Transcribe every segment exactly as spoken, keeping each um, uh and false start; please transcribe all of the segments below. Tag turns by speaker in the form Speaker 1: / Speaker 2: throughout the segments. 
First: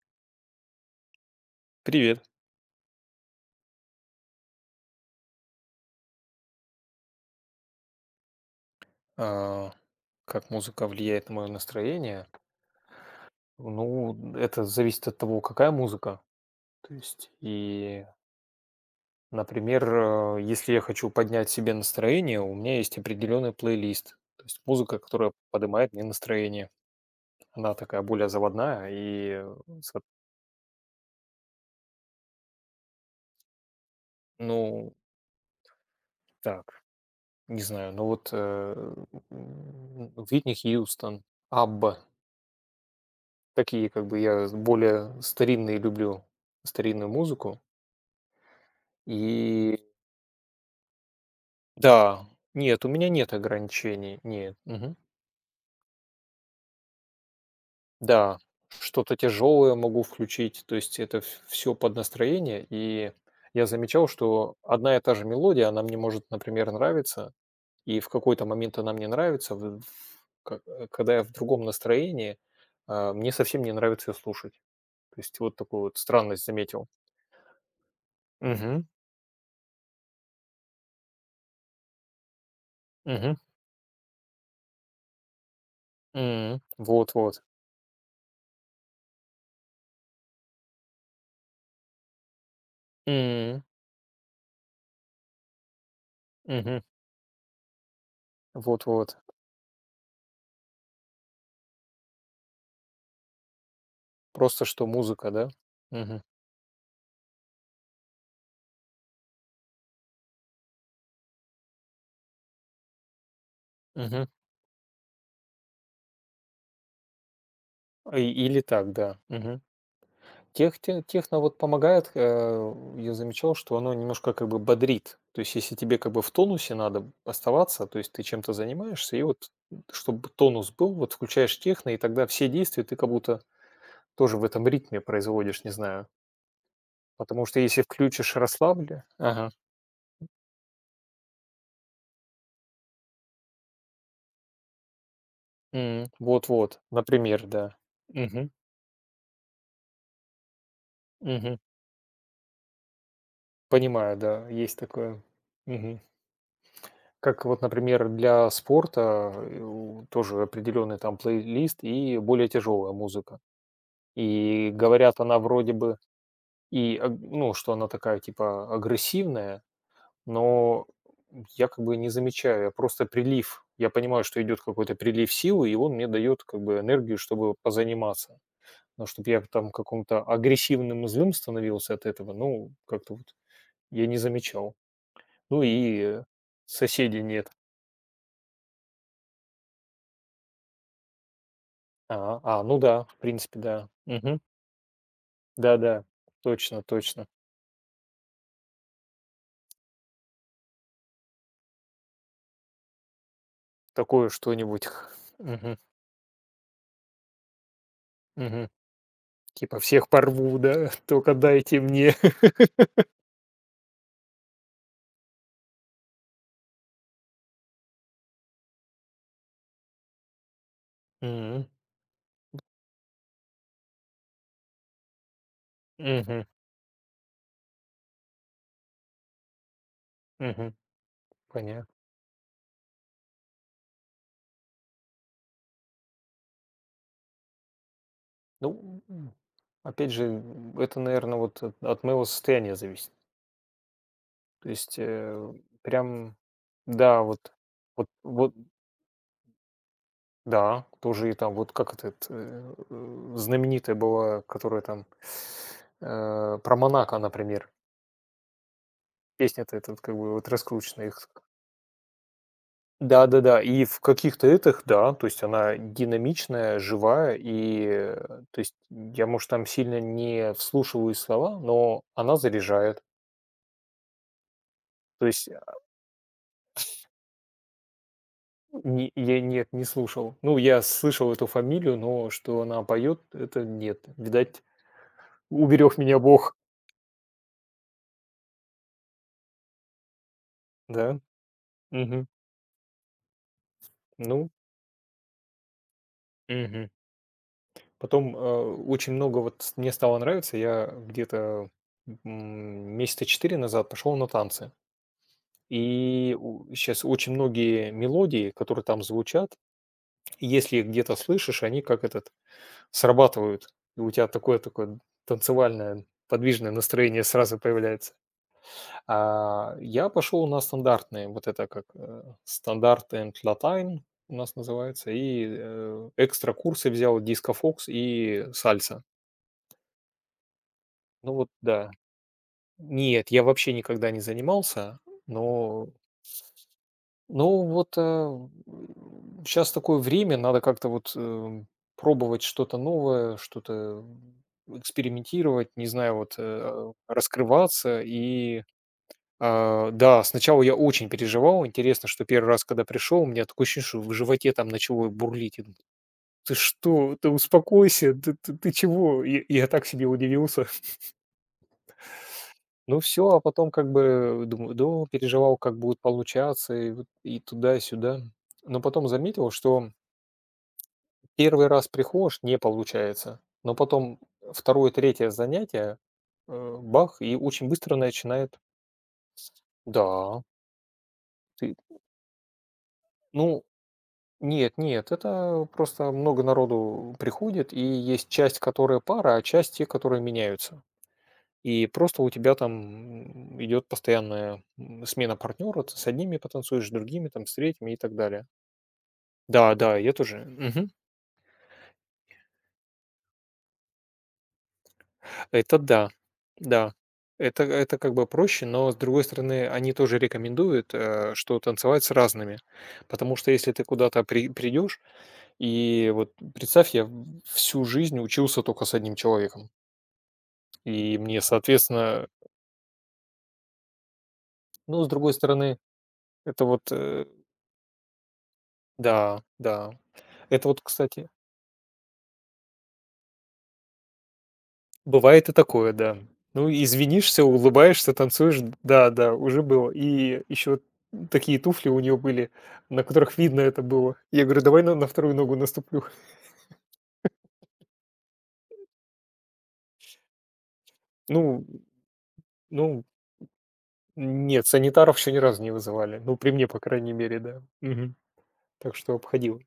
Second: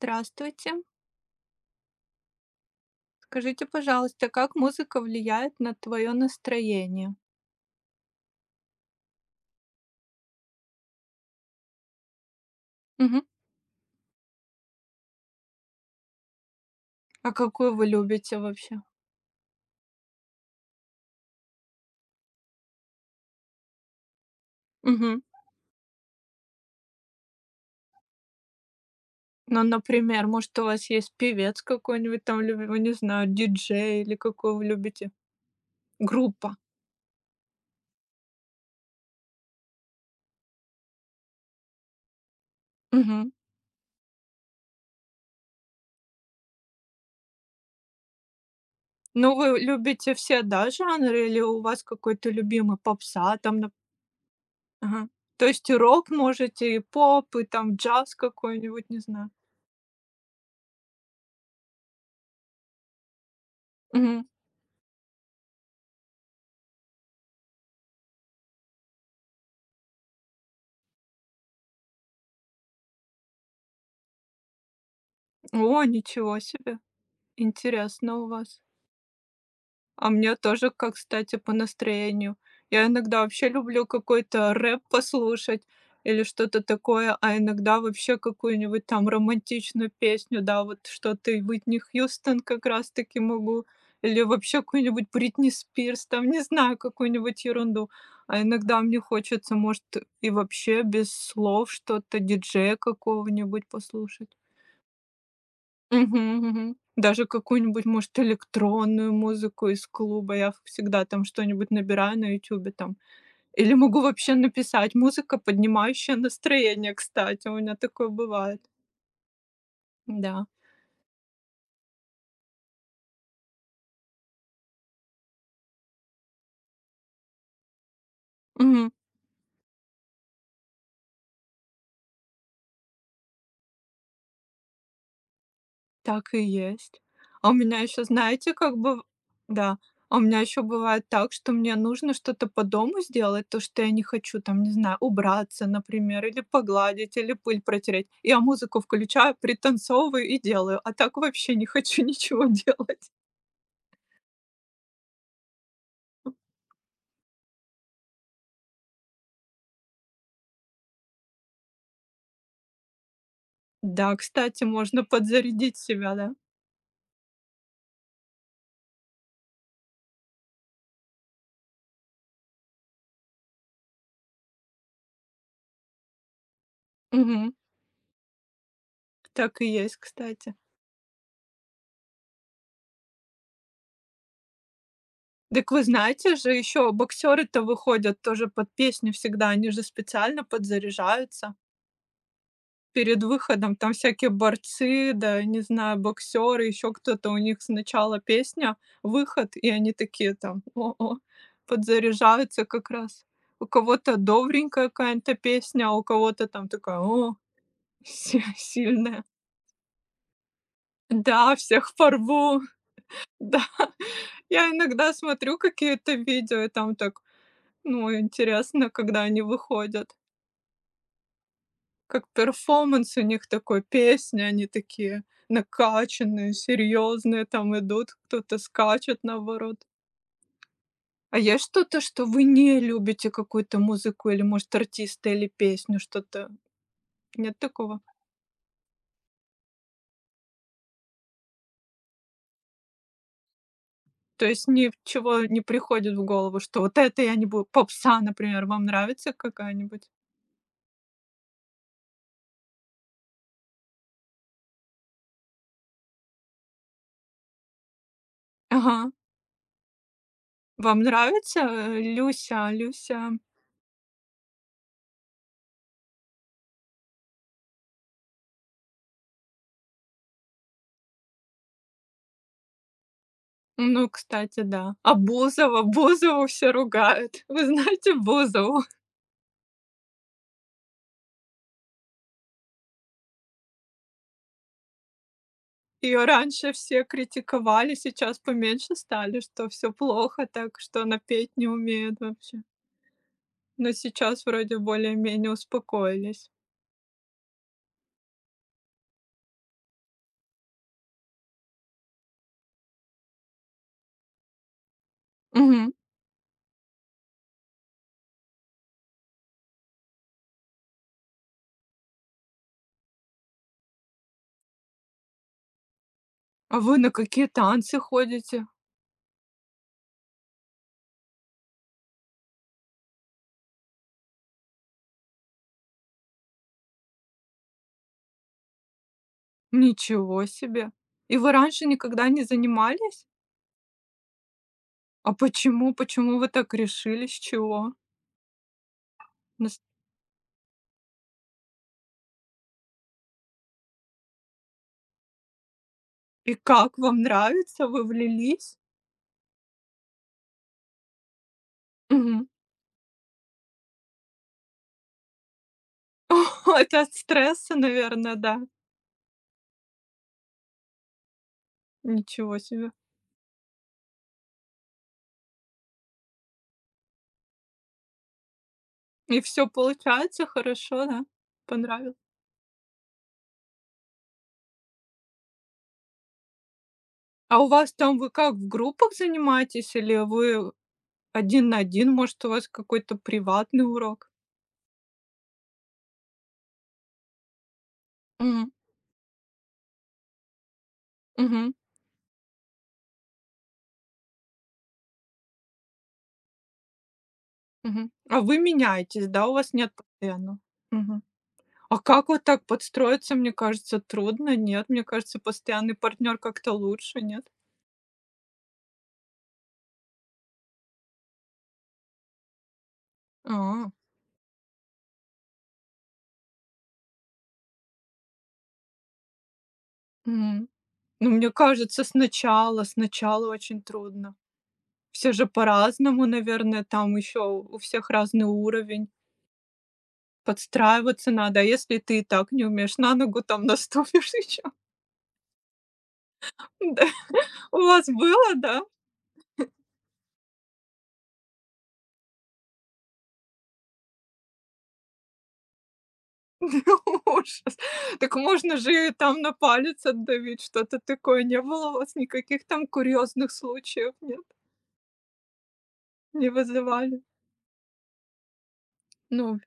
Speaker 1: Здравствуйте.
Speaker 2: Привет.
Speaker 1: Скажите, пожалуйста, как музыка влияет на твое настроение?
Speaker 2: А, Как музыка влияет на мое настроение?
Speaker 1: Мгм.
Speaker 2: Ну, это зависит от того, какая музыка. То есть,
Speaker 1: А какую вы
Speaker 2: и,
Speaker 1: любите вообще?
Speaker 2: например, э, если я хочу поднять себе настроение, у меня есть определенный плейлист. То есть музыка,
Speaker 1: Мгм.
Speaker 2: которая поднимает мне настроение. Она такая более заводная и, э,
Speaker 1: Ну,
Speaker 2: со-
Speaker 1: например, может, у вас есть певец какой-нибудь там любимый, не знаю, диджей или какую вы
Speaker 2: ну,
Speaker 1: любите? Группа.
Speaker 2: так, не знаю, ну вот э, м, Whitney Хьюстон, Абба,
Speaker 1: Мгм.
Speaker 2: такие как бы я более старинные люблю старинную музыку.
Speaker 1: Ну, вы
Speaker 2: И
Speaker 1: любите все, да, жанры, или у вас
Speaker 2: да,
Speaker 1: какой-то любимый
Speaker 2: нет, у меня нет
Speaker 1: попса там? нап-
Speaker 2: ограничений, нет. Мгм.
Speaker 1: Ага. То есть и рок можете, и поп, и там джаз
Speaker 2: Да,
Speaker 1: какой-нибудь, не
Speaker 2: что-то
Speaker 1: знаю.
Speaker 2: тяжелое могу включить, то есть это все под настроение. И я замечал,
Speaker 1: Мгм.
Speaker 2: что одна и та же мелодия, она мне может, например, нравиться, и в какой-то момент она мне нравится, в- в- ка- э, когда я в другом настроении, а, мне совсем не нравится ее слушать. То есть вот
Speaker 1: О,
Speaker 2: такую вот
Speaker 1: ничего
Speaker 2: странность
Speaker 1: себе.
Speaker 2: заметил.
Speaker 1: Интересно у вас.
Speaker 2: Угу,
Speaker 1: А мне тоже, как кстати, по настроению. Я иногда
Speaker 2: угу,
Speaker 1: вообще люблю какой-то рэп послушать или что-то такое, а
Speaker 2: вот-вот.
Speaker 1: иногда вообще какую-нибудь там романтичную песню, да, вот что-то и Уитни Хьюстон как раз-таки
Speaker 2: М,
Speaker 1: могу, или вообще какую-нибудь Бритни Спирс, там, не знаю,
Speaker 2: мгм,
Speaker 1: какую-нибудь ерунду. А иногда мне
Speaker 2: вот-вот.
Speaker 1: хочется, может, и вообще без слов что-то, диджея какого-нибудь послушать.
Speaker 2: Просто что музыка, да? Мгм.
Speaker 1: Мгм, мгм. Даже какую-нибудь, может, электронную музыку из клуба. Я всегда там что-нибудь набираю на "Ютубе" там. Или могу
Speaker 2: Мгм.
Speaker 1: вообще написать: "Музыка, поднимающая настроение". Кстати, у меня такое
Speaker 2: А, и или
Speaker 1: бывает.
Speaker 2: так, да. Мгм.
Speaker 1: Да.
Speaker 2: Тех те техно вот помогает, э, я замечал, что оно немножко как бы бодрит. То есть, если тебе как бы в тонусе надо оставаться, то есть ты чем-то
Speaker 1: Мгм.
Speaker 2: занимаешься, и вот, чтобы тонус был, вот включаешь техно, и тогда все действия ты как будто тоже в этом ритме производишь, не знаю.
Speaker 1: Так и есть.
Speaker 2: Потому
Speaker 1: А у
Speaker 2: что
Speaker 1: меня
Speaker 2: если
Speaker 1: еще,
Speaker 2: включишь
Speaker 1: знаете, как бы
Speaker 2: расслабля ага.
Speaker 1: да, а у меня еще бывает так, что мне нужно что-то по дому сделать, то, что я не хочу, там, не знаю, убраться,
Speaker 2: М.
Speaker 1: например, или
Speaker 2: Вот-вот.
Speaker 1: погладить, или
Speaker 2: Например,
Speaker 1: пыль
Speaker 2: да.
Speaker 1: протереть. Я
Speaker 2: Мгм.
Speaker 1: музыку включаю, пританцовываю и делаю, а так вообще
Speaker 2: Мгм.
Speaker 1: не хочу ничего делать.
Speaker 2: Понимаю, да, есть такое. Мгм. Как вот, например, для спорта, э, у тоже определенный там плейлист и более тяжелая музыка.
Speaker 1: Да, кстати,
Speaker 2: И
Speaker 1: можно
Speaker 2: говорят, она вроде
Speaker 1: подзарядить
Speaker 2: бы
Speaker 1: себя, да.
Speaker 2: и, аг ну, что она такая типа агрессивная, но я как бы не замечаю, я просто прилив. Я понимаю, что идет какой-то прилив силы, и он мне дает как бы энергию,
Speaker 1: Мгм.
Speaker 2: чтобы позаниматься. Но чтобы я
Speaker 1: Так и
Speaker 2: там
Speaker 1: есть,
Speaker 2: каком-то
Speaker 1: кстати.
Speaker 2: агрессивным и злым становился от этого, ну, как-то вот я не замечал. Ну
Speaker 1: Так вы
Speaker 2: и э,
Speaker 1: знаете же, еще
Speaker 2: соседи нет.
Speaker 1: боксеры-то выходят тоже под песню всегда, они же специально подзаряжаются.
Speaker 2: А, а, ну да, в
Speaker 1: Перед
Speaker 2: принципе,
Speaker 1: выходом
Speaker 2: да.
Speaker 1: там всякие
Speaker 2: Мгм.
Speaker 1: борцы, да, не знаю,
Speaker 2: Да-да,
Speaker 1: боксеры,
Speaker 2: точно,
Speaker 1: еще
Speaker 2: точно.
Speaker 1: кто-то, у них сначала песня, выход, и они такие там о-о, подзаряжаются как раз. У кого-то
Speaker 2: Такое что-нибудь.
Speaker 1: добренькая
Speaker 2: Х
Speaker 1: какая-то
Speaker 2: Мгм,
Speaker 1: песня, а у кого-то там такая: "О, си
Speaker 2: мгм.
Speaker 1: сильная".
Speaker 2: Типа: "Всех порву, да? Только
Speaker 1: Да,
Speaker 2: дайте
Speaker 1: всех
Speaker 2: мне".
Speaker 1: порву. Да, я иногда смотрю какие-то видео, и там так, ну, интересно, когда они выходят.
Speaker 2: М.
Speaker 1: Как перформанс у них такой, песни, они такие
Speaker 2: Мгм,
Speaker 1: накачанные, серьезные, там идут, кто-то скачет наоборот.
Speaker 2: мгм.
Speaker 1: А есть
Speaker 2: Понятно.
Speaker 1: что-то, что вы не любите, какую-то музыку или, может, артиста или песню, что-то? Нет такого?
Speaker 2: Ну, м, опять же, м, это, наверное, вот от от моего состояния зависит.
Speaker 1: То есть
Speaker 2: То есть,
Speaker 1: ничего
Speaker 2: э,
Speaker 1: не приходит в
Speaker 2: прям,
Speaker 1: голову, что вот это
Speaker 2: да,
Speaker 1: я не
Speaker 2: вот
Speaker 1: буду
Speaker 2: вот
Speaker 1: попса,
Speaker 2: вот,
Speaker 1: например, вам нравится какая-нибудь?
Speaker 2: да, тоже и там вот как этот, э, э, знаменитая была, которая там, э, про Монако, например.
Speaker 1: Ага.
Speaker 2: Песня-то эта вот как бы вот
Speaker 1: Вам
Speaker 2: раскрученная их.
Speaker 1: нравится, э, Люся, Люся?
Speaker 2: Да-да-да, и в каких-то этих, да, то есть она динамичная, живая, и, э, то есть я, может, там сильно не вслушиваюсь в слова, но она заряжает.
Speaker 1: Ну, кстати, да. А
Speaker 2: То есть а,
Speaker 1: Бузова? Бузову все ругают. Вы знаете Бузову?
Speaker 2: не я нет, не слушал. Ну, я слышал эту фамилию, но что она поет, это нет. Видать, уберег меня
Speaker 1: Ее
Speaker 2: Бог.
Speaker 1: раньше все критиковали, сейчас поменьше стали, что все плохо так, что она
Speaker 2: Да.
Speaker 1: петь не умеет
Speaker 2: Мгм.
Speaker 1: вообще. Но сейчас
Speaker 2: Ну,
Speaker 1: вроде более-менее успокоились.
Speaker 2: мгм. Потом, э, очень много вот с мне стало нравиться. Я где-то, м, месяца четыре назад пошел на танцы.
Speaker 1: Мгм.
Speaker 2: И сейчас очень многие мелодии, которые там звучат, если их где-то слышишь, они как этот срабатывают, и у тебя такое-такое танцевальное, подвижное
Speaker 1: А вы на
Speaker 2: настроение
Speaker 1: какие
Speaker 2: сразу
Speaker 1: танцы
Speaker 2: появляется.
Speaker 1: ходите?
Speaker 2: А, я пошел на стандартные, вот это как, э, "Стандарт энд Латайн" у нас называется, и, э, экстра курсы взял "Диско Фокс" и сальса.
Speaker 1: Ничего себе!
Speaker 2: Ну
Speaker 1: И
Speaker 2: вот
Speaker 1: вы раньше
Speaker 2: да.
Speaker 1: никогда не занимались?
Speaker 2: Нет, я вообще никогда не занимался,
Speaker 1: А
Speaker 2: но
Speaker 1: почему почему вы так решили, с
Speaker 2: ну
Speaker 1: чего?
Speaker 2: вот, сейчас
Speaker 1: Нас
Speaker 2: такое время, надо как-то вот, э, пробовать что-то новое, что-то, экспериментировать, не знаю, вот,
Speaker 1: и
Speaker 2: э,
Speaker 1: как, вам нравится,
Speaker 2: раскрываться.
Speaker 1: вы
Speaker 2: И,
Speaker 1: влились?
Speaker 2: а, да, сначала я очень переживал. Интересно, что
Speaker 1: Мгм.
Speaker 2: первый раз, когда пришел, у меня такое ощущение, что в животе там начало бурлить. Я думаю: "Ты
Speaker 1: Это от
Speaker 2: что? Ты
Speaker 1: стресса,
Speaker 2: успокойся,
Speaker 1: наверное,
Speaker 2: ты ты
Speaker 1: да.
Speaker 2: ты чего?" И я так себе удивился.
Speaker 1: Ничего себе.
Speaker 2: Ну все, а потом как бы думаю: "Да, переживал, как будет получаться". И вот и туда, и сюда. Но потом
Speaker 1: И
Speaker 2: заметил,
Speaker 1: все
Speaker 2: что
Speaker 1: получается хорошо, да?
Speaker 2: первый раз
Speaker 1: Понравилось?
Speaker 2: приходишь — не получается, но потом второе, третье занятие, э, бах, и
Speaker 1: А у
Speaker 2: очень
Speaker 1: вас
Speaker 2: быстро
Speaker 1: там вы как,
Speaker 2: начинает.
Speaker 1: в группах занимаетесь или
Speaker 2: Да,
Speaker 1: вы один
Speaker 2: ты
Speaker 1: на один? Может, у вас какой-то
Speaker 2: ну,
Speaker 1: приватный урок?
Speaker 2: нет нет, это просто много народу приходит, и есть часть,
Speaker 1: М,
Speaker 2: которая пара, а часть те, которые меняются.
Speaker 1: мгм,
Speaker 2: И просто у тебя там, м, идет постоянная, м, смена партнёра. Ты с одними потанцуешь, с другими, там, с третьими и
Speaker 1: мгм.
Speaker 2: так
Speaker 1: А
Speaker 2: далее.
Speaker 1: вы меняетесь, да? У вас
Speaker 2: Да,
Speaker 1: нет
Speaker 2: да, я тоже.
Speaker 1: постоянного?
Speaker 2: Мгм.
Speaker 1: Мгм. А как вот так подстроиться, мне кажется, трудно, нет? Мне кажется,
Speaker 2: Это
Speaker 1: постоянный
Speaker 2: да,
Speaker 1: партнер как-то
Speaker 2: да.
Speaker 1: лучше, нет?
Speaker 2: Это это как бы проще, но, с другой стороны, они тоже рекомендуют, э, что танцевать с разными. Потому что если ты
Speaker 1: А,
Speaker 2: куда-то при придешь, и вот представь, я в всю жизнь учился только с одним человеком.
Speaker 1: мгм.
Speaker 2: И
Speaker 1: Ну,
Speaker 2: мне,
Speaker 1: мне кажется,
Speaker 2: соответственно,
Speaker 1: сначала, сначала очень трудно.
Speaker 2: ну, с
Speaker 1: Все
Speaker 2: другой
Speaker 1: же
Speaker 2: стороны,
Speaker 1: по-разному,
Speaker 2: это вот,
Speaker 1: наверное, там
Speaker 2: э,
Speaker 1: еще у всех разный уровень.
Speaker 2: да, да. Это вот, кстати,
Speaker 1: Подстраиваться надо, а если ты и так не умеешь, на ногу там наступишь еще.
Speaker 2: бывает и такое, да. Ну,
Speaker 1: Да.
Speaker 2: извинишься,
Speaker 1: У вас
Speaker 2: улыбаешься,
Speaker 1: было,
Speaker 2: танцуешь.
Speaker 1: да?
Speaker 2: Да-да, уже было. И еще такие туфли у нее были, на которых видно это было. Я говорю: "Давай на на вторую ногу наступлю".
Speaker 1: Ужас. Так можно же и там на палец отдавить, что-то такое. Не
Speaker 2: Ну
Speaker 1: было у вас никаких там
Speaker 2: ну,
Speaker 1: курьезных случаев, нет?
Speaker 2: нет, санитаров еще ни разу не вызывали. Ну,
Speaker 1: Не
Speaker 2: при мне, по крайней
Speaker 1: вызывали?
Speaker 2: мере, да. Мгм. Так что
Speaker 1: Ну,
Speaker 2: обходилось.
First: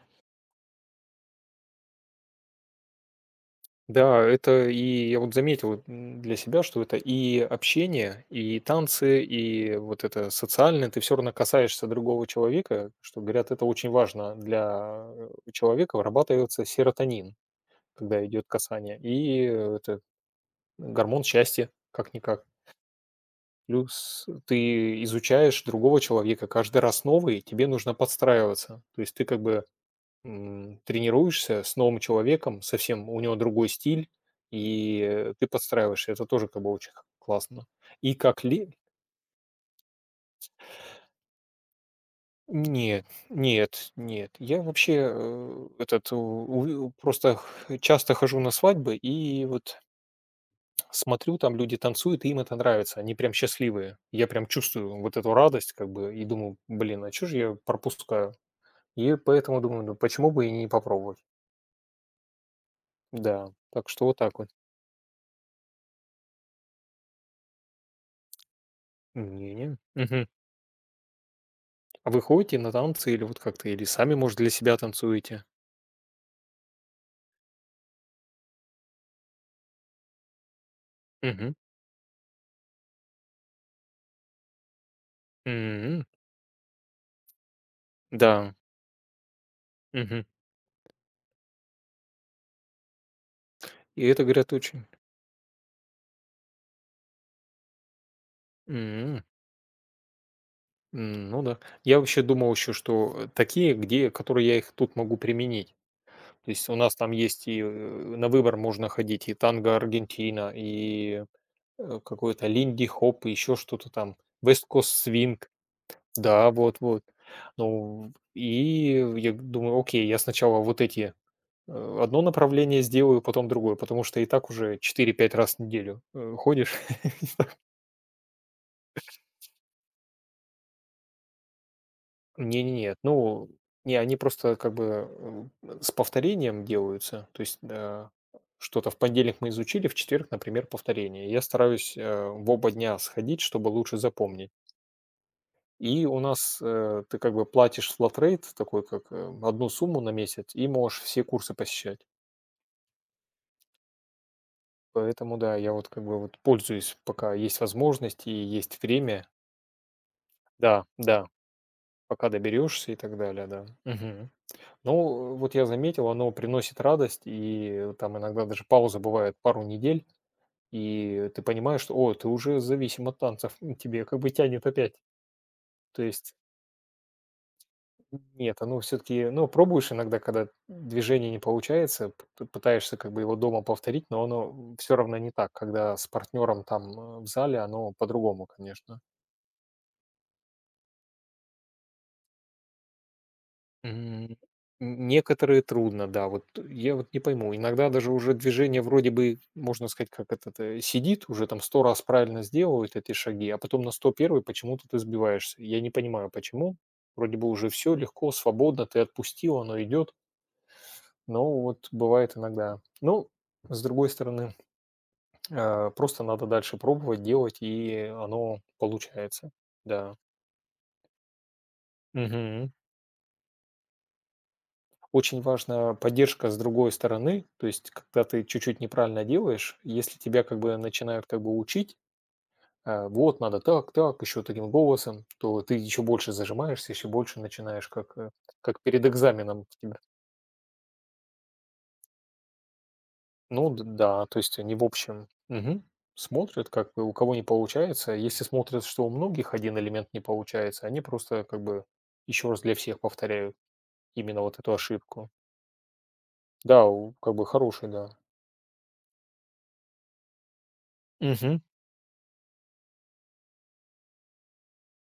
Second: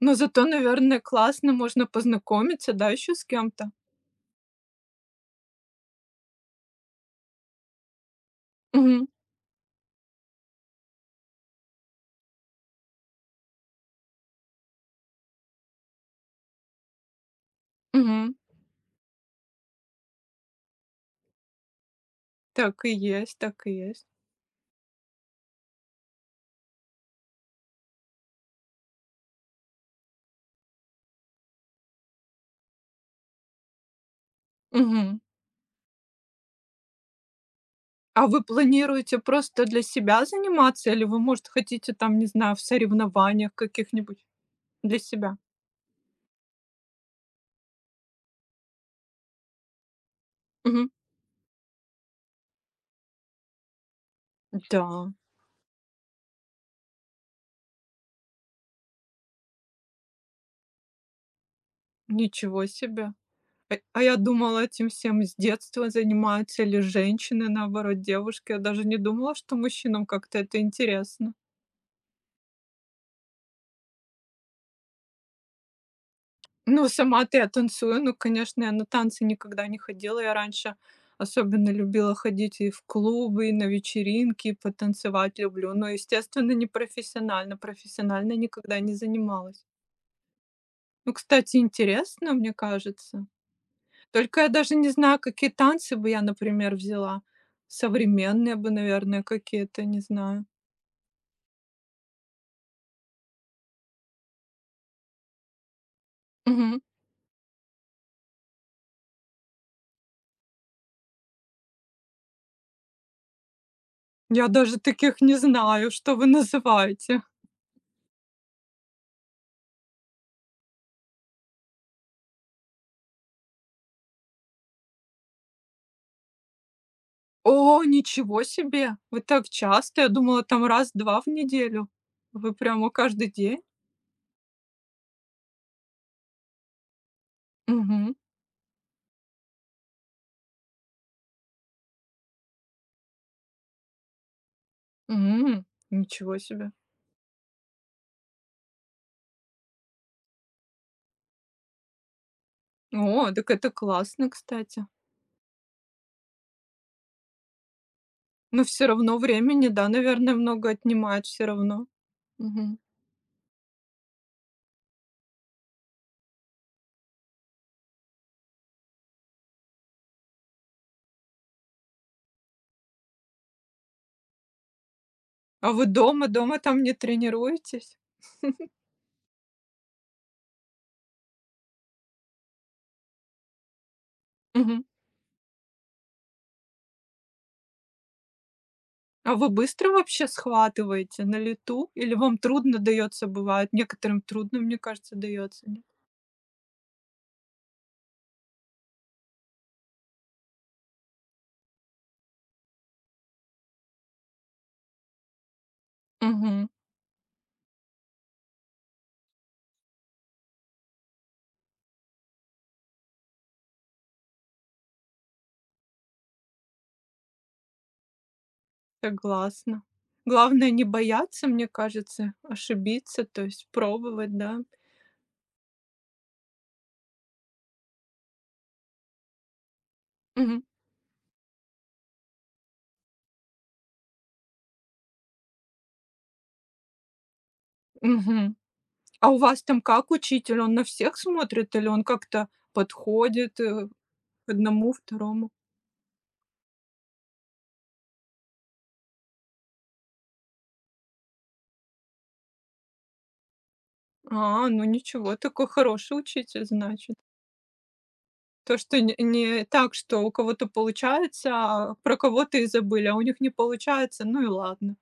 Speaker 1: но зато, наверное, классно можно познакомиться, да, еще с кем-то?
Speaker 2: Да, это и я вот заметил, м, для себя, что это и общение, и
Speaker 1: Мгм,
Speaker 2: танцы, и вот это социальное. Ты все равно касаешься другого человека, что говорят, это очень важно для э, человека. Вырабатывается серотонин, когда
Speaker 1: мгм.
Speaker 2: идет касание, и э, это гормон счастья, как никак.
Speaker 1: Так и есть, так и есть.
Speaker 2: Плюс ты изучаешь другого человека каждый раз новый, тебе нужно подстраиваться. То есть ты как бы М, тренируешься с новым человеком, совсем у него другой стиль, и
Speaker 1: Мгм.
Speaker 2: э, ты подстраиваешься. Это тоже как бы очень х классно. И
Speaker 1: А
Speaker 2: как
Speaker 1: вы
Speaker 2: ли
Speaker 1: планируете просто для себя заниматься или вы, может, хотите там, не знаю, в
Speaker 2: Нет,
Speaker 1: соревнованиях
Speaker 2: нет,
Speaker 1: каких-нибудь?
Speaker 2: нет. Я
Speaker 1: Для
Speaker 2: вообще,
Speaker 1: себя.
Speaker 2: э, этот, э, у у просто х часто хожу на свадьбы и вот
Speaker 1: Мгм.
Speaker 2: смотрю, там люди танцуют, и им это нравится. Они прям счастливые. Я прям
Speaker 1: Да,
Speaker 2: чувствую вот эту радость как бы и думаю: "Блин, а чё же я пропускаю?" И поэтому думаю: "Ну почему бы и не попробовать?"
Speaker 1: ничего себе.
Speaker 2: Да,
Speaker 1: А
Speaker 2: так
Speaker 1: а
Speaker 2: что
Speaker 1: я
Speaker 2: вот так вот.
Speaker 1: думала, этим всем с детства занимаются или женщины, наоборот, девушки. Я даже не думала, что
Speaker 2: Не-не.
Speaker 1: мужчинам как-то это интересно.
Speaker 2: А вы ходите на танцы или вот как-то, или сами, может, для себя танцуете?
Speaker 1: Ну, сама-то я танцую, ну, конечно, я на танцы никогда не ходила. Я раньше
Speaker 2: Мгм.
Speaker 1: особенно любила ходить и в клубы, и на вечеринки, и потанцевать люблю. Но,
Speaker 2: М.
Speaker 1: естественно, не профессионально. Профессионально
Speaker 2: Да.
Speaker 1: никогда не занималась.
Speaker 2: Мгм.
Speaker 1: Ну, кстати, интересно, мне кажется.
Speaker 2: И это,
Speaker 1: Только я
Speaker 2: говорят,
Speaker 1: даже
Speaker 2: очень.
Speaker 1: не знаю, какие танцы бы я, например, взяла. Современные бы,
Speaker 2: М.
Speaker 1: наверное, какие-то, не знаю.
Speaker 2: М, ну да. Я вообще думал еще, что, э, такие, где которые я их тут могу применить. То есть у
Speaker 1: Мгм.
Speaker 2: нас там есть и, э, на выбор можно ходить и танго Аргентина, и, э, какой-то линди-хоп, и еще что-то там,
Speaker 1: Я
Speaker 2: West
Speaker 1: даже
Speaker 2: Coast
Speaker 1: таких не
Speaker 2: Swing.
Speaker 1: знаю, что вы
Speaker 2: Да, вот вот.
Speaker 1: называете.
Speaker 2: Ну, и я думаю: "Окей". Я сначала вот эти Э, одно направление сделаю, потом другое, потому что и так уже четыре-пять раз в неделю, э, ходишь.
Speaker 1: О, ничего себе! Вы так часто? Я думала, там раз-два в неделю. Вы
Speaker 2: Не не
Speaker 1: прямо
Speaker 2: нет,
Speaker 1: каждый
Speaker 2: ну,
Speaker 1: день?
Speaker 2: не, они просто как бы, э, с повторением делаются. То есть,
Speaker 1: Мгм.
Speaker 2: да, что-то в понедельник мы изучили, в четверг, например, повторение. Я стараюсь, э, в оба дня сходить, чтобы лучше запомнить.
Speaker 1: М,
Speaker 2: И у
Speaker 1: ничего
Speaker 2: нас,
Speaker 1: себе.
Speaker 2: э, ты как бы платишь флатрейт, такой как, э, одну сумму на месяц, и можешь все курсы посещать.
Speaker 1: О, так это классно, кстати.
Speaker 2: Поэтому да, я вот как бы вот пользуюсь, пока есть возможность и
Speaker 1: Но
Speaker 2: есть
Speaker 1: все равно
Speaker 2: время.
Speaker 1: времени, да, наверное, много
Speaker 2: Да,
Speaker 1: отнимает
Speaker 2: да.
Speaker 1: все равно.
Speaker 2: Пока
Speaker 1: Мгм.
Speaker 2: доберешься и так далее, да. Мгм. Ну, вот я заметил, оно приносит радость, и там иногда даже пауза бывает пару недель, и ты понимаешь, что, о, ты уже зависим от танцев, тебе как бы тянет опять.
Speaker 1: А вы
Speaker 2: То
Speaker 1: дома
Speaker 2: есть
Speaker 1: дома там не тренируетесь?
Speaker 2: нет, оно все таки, ну, пробуешь иногда, когда движение не получается, п п пытаешься как бы его дома повторить, но оно
Speaker 1: Мгм.
Speaker 2: все равно не так, когда с партнером там, э, в зале, оно по-другому, конечно.
Speaker 1: А вы быстро вообще схватываете на лету или вам трудно дается бывает? Некоторым
Speaker 2: М,
Speaker 1: трудно, мне кажется,
Speaker 2: некоторые
Speaker 1: дается. Нет?
Speaker 2: трудно, да. Вот э, я вот не пойму, иногда даже уже движение вроде бы, можно сказать, как этот, э, сидит, уже там сто раз правильно сделают эти шаги, а потом на сто первый почему-то ты сбиваешься. Я не понимаю,
Speaker 1: Мгм.
Speaker 2: почему. Вроде бы уже все легко, свободно, ты отпустил, оно идет. Но вот бывает иногда. Ну, с другой стороны, а, просто надо дальше пробовать, делать, и оно получается.
Speaker 1: Согласна.
Speaker 2: Да.
Speaker 1: Главное не бояться, мне кажется,
Speaker 2: Мгм.
Speaker 1: ошибиться, то есть пробовать, да.
Speaker 2: Очень важна поддержка с другой стороны. То есть, когда ты чуть-чуть неправильно делаешь, если тебя как
Speaker 1: Мгм.
Speaker 2: бы начинают как бы учить, э, вот надо так, так, еще таким голосом, то ты еще больше зажимаешься, еще больше начинаешь как, э,
Speaker 1: Мгм.
Speaker 2: как перед
Speaker 1: А у вас
Speaker 2: экзаменом
Speaker 1: там
Speaker 2: в тебя.
Speaker 1: как учитель? Он на всех смотрит или он как-то подходит,
Speaker 2: Ну д-
Speaker 1: э,
Speaker 2: да, то
Speaker 1: к
Speaker 2: есть они в
Speaker 1: одному,
Speaker 2: общем,
Speaker 1: второму?
Speaker 2: мгм, смотрят, как бы у кого не получается. Если смотрят, что у многих один элемент не получается, они просто как бы еще раз для всех повторяют именно вот
Speaker 1: А,
Speaker 2: эту
Speaker 1: ну
Speaker 2: ошибку.
Speaker 1: ничего, такой хороший учитель,
Speaker 2: Да, у-
Speaker 1: значит.
Speaker 2: как бы хороший, да.
Speaker 1: То, что не не так, что у кого-то получается,
Speaker 2: Мгм.
Speaker 1: а про кого-то и забыли, а у них не получается, ну и ладно.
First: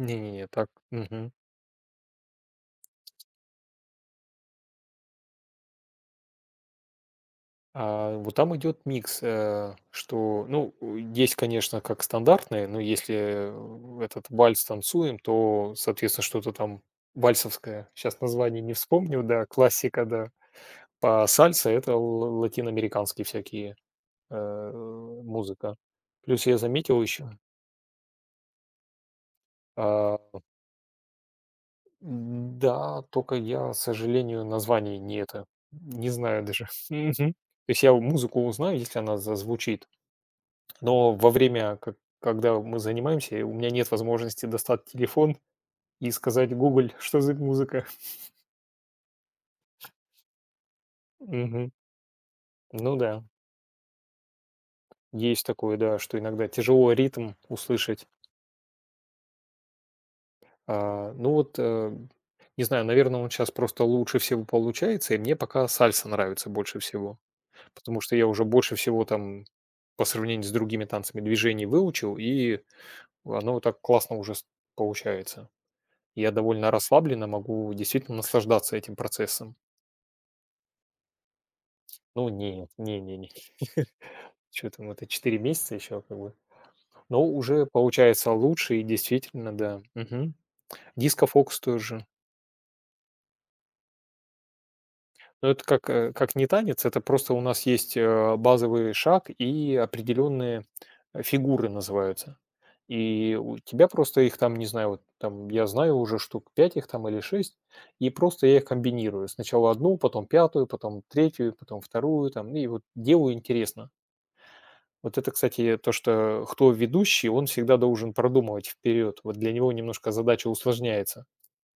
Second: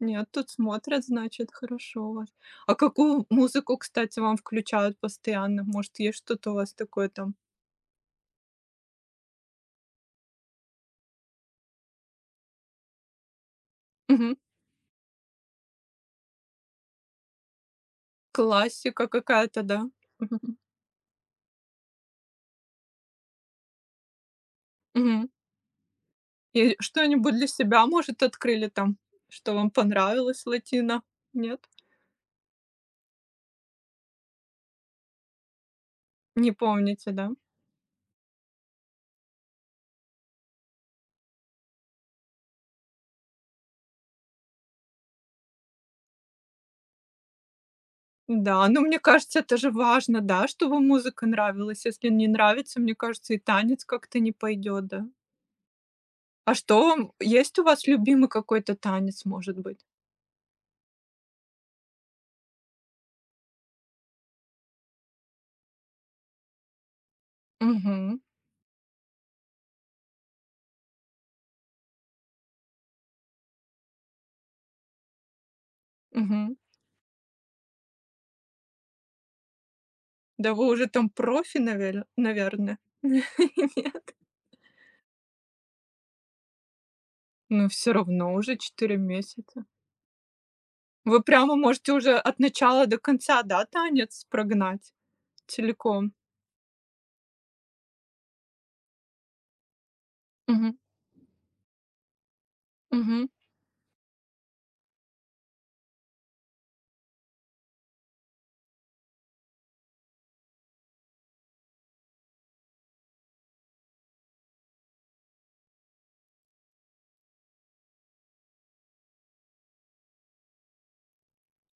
Speaker 1: Нет, тут
Speaker 2: так,
Speaker 1: смотрят,
Speaker 2: мгм.
Speaker 1: значит, хорошо у вас. А какую музыку, кстати, вам включают постоянно? Может, есть что-то у вас такое там?
Speaker 2: А, вот там идет микс, э, что, ну, у есть, конечно, как стандартные, но если, э, этот
Speaker 1: Мгм.
Speaker 2: вальс танцуем, то, соответственно, что-то там вальсовское. Сейчас название не
Speaker 1: Классика
Speaker 2: вспомню, да,
Speaker 1: какая-то, да?
Speaker 2: классика, да.
Speaker 1: Мгм.
Speaker 2: По сальса это л латиноамериканские всякие, э,
Speaker 1: Мгм.
Speaker 2: музыка. Плюс я
Speaker 1: И
Speaker 2: заметил еще,
Speaker 1: что-нибудь для себя, может, открыли там, что вам
Speaker 2: а,
Speaker 1: понравилось латино? Нет?
Speaker 2: да, только я, к сожалению, названий не это, не знаю
Speaker 1: Не
Speaker 2: даже.
Speaker 1: помните, да?
Speaker 2: Мгм. То есть я музыку узнаю, если она зазвучит. Но во время, ко когда мы занимаемся, у меня нет возможности достать телефон и сказать: "Google, что за музыка?"
Speaker 1: Да, ну, мне кажется, это же важно, да, чтобы музыка
Speaker 2: Мгм.
Speaker 1: нравилась. Если не нравится, мне
Speaker 2: Ну да,
Speaker 1: кажется, и танец как-то не пойдет, да.
Speaker 2: есть такое, да, что иногда
Speaker 1: А что
Speaker 2: тяжело
Speaker 1: вам
Speaker 2: ритм
Speaker 1: есть у вас
Speaker 2: услышать.
Speaker 1: любимый какой-то танец, может быть?
Speaker 2: А, ну вот, э, не знаю, наверное, он сейчас просто лучше всего получается, и мне пока сальса нравится больше всего, потому что
Speaker 1: Угу,
Speaker 2: я уже больше всего там по сравнению с другими танцами движений выучил, и оно вот так классно уже с получается. Я
Speaker 1: угу.
Speaker 2: довольно расслабленно могу действительно наслаждаться этим процессом.
Speaker 1: Да вы уже там профи, навер
Speaker 2: Ну нет,
Speaker 1: наверное.
Speaker 2: не не
Speaker 1: Нет?
Speaker 2: не, что там, это четыре месяца еще как бы. Но уже
Speaker 1: Ну, все
Speaker 2: получается
Speaker 1: равно уже
Speaker 2: лучше и
Speaker 1: четыре
Speaker 2: действительно,
Speaker 1: месяца.
Speaker 2: да. Мгм.
Speaker 1: Вы прямо
Speaker 2: Диско-фокус
Speaker 1: можете
Speaker 2: тоже.
Speaker 1: уже от начала до конца, да, танец прогнать
Speaker 2: Но это как, э,
Speaker 1: целиком?
Speaker 2: как не танец, это просто у нас есть, э, базовый шаг и определенные,
Speaker 1: Угу,
Speaker 2: э, фигуры называются.
Speaker 1: мгм.
Speaker 2: И у тебя просто их там, не знаю, вот там я знаю уже штук пять их там или шесть и просто я их комбинирую. Сначала одну, потом пятую, потом третью, потом вторую там, и вот делаю интересно. Вот это, кстати, то, что кто ведущий, он всегда должен продумывать вперед. Вот для него немножко задача усложняется.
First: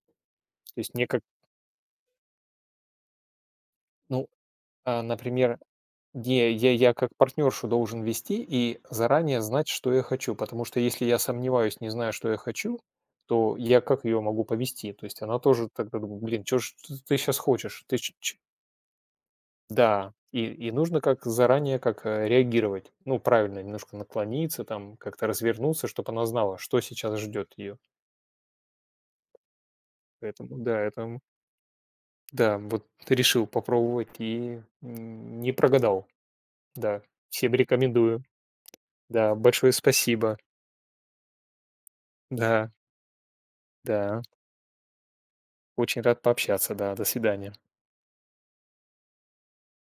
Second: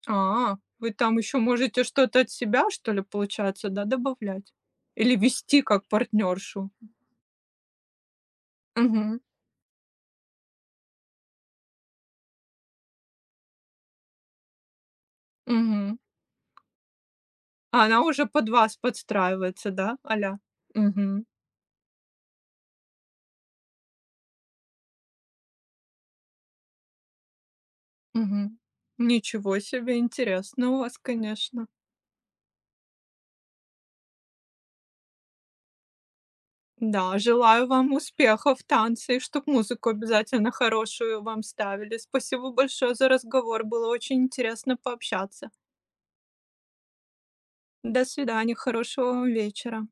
Speaker 1: А,
Speaker 2: То
Speaker 1: вы
Speaker 2: есть мне
Speaker 1: там
Speaker 2: как,
Speaker 1: еще можете что-то от себя, что ли, получается, да,
Speaker 2: ну,
Speaker 1: добавлять?
Speaker 2: а,
Speaker 1: Или
Speaker 2: например,
Speaker 1: вести как
Speaker 2: не,
Speaker 1: партнершу?
Speaker 2: я, я как партнершу должен вести и
Speaker 1: Мгм,
Speaker 2: заранее знать, что я хочу. Потому что если я сомневаюсь, не знаю, что я хочу, то я как ее могу повести? То есть она тоже
Speaker 1: мгм.
Speaker 2: тогда думает, блин, что ж ты ты сейчас
Speaker 1: А
Speaker 2: хочешь? Ты,
Speaker 1: она
Speaker 2: ч-
Speaker 1: уже
Speaker 2: ч-»
Speaker 1: под вас подстраивается, да,
Speaker 2: Да,
Speaker 1: а-ля?
Speaker 2: и, и нужно как
Speaker 1: Мгм,
Speaker 2: заранее как э, реагировать. Ну, правильно, немножко наклониться, там как-то развернуться, чтобы она знала, что сейчас ждет ее.
Speaker 1: мгм. Ничего себе,
Speaker 2: Поэтому
Speaker 1: интересно у
Speaker 2: да,
Speaker 1: вас,
Speaker 2: это
Speaker 1: конечно.
Speaker 2: да, вот решил попробовать и н не прогадал. Да,
Speaker 1: Да,
Speaker 2: всем
Speaker 1: желаю вам
Speaker 2: рекомендую.
Speaker 1: успехов в танце, и
Speaker 2: Да,
Speaker 1: чтоб
Speaker 2: большое
Speaker 1: музыку
Speaker 2: спасибо.
Speaker 1: обязательно хорошую вам ставили. Спасибо
Speaker 2: Да,
Speaker 1: большое за разговор, было очень
Speaker 2: да,
Speaker 1: интересно пообщаться.
Speaker 2: очень рад пообщаться. Да, до свидания.
Speaker 1: До свидания, хорошего вам вечера.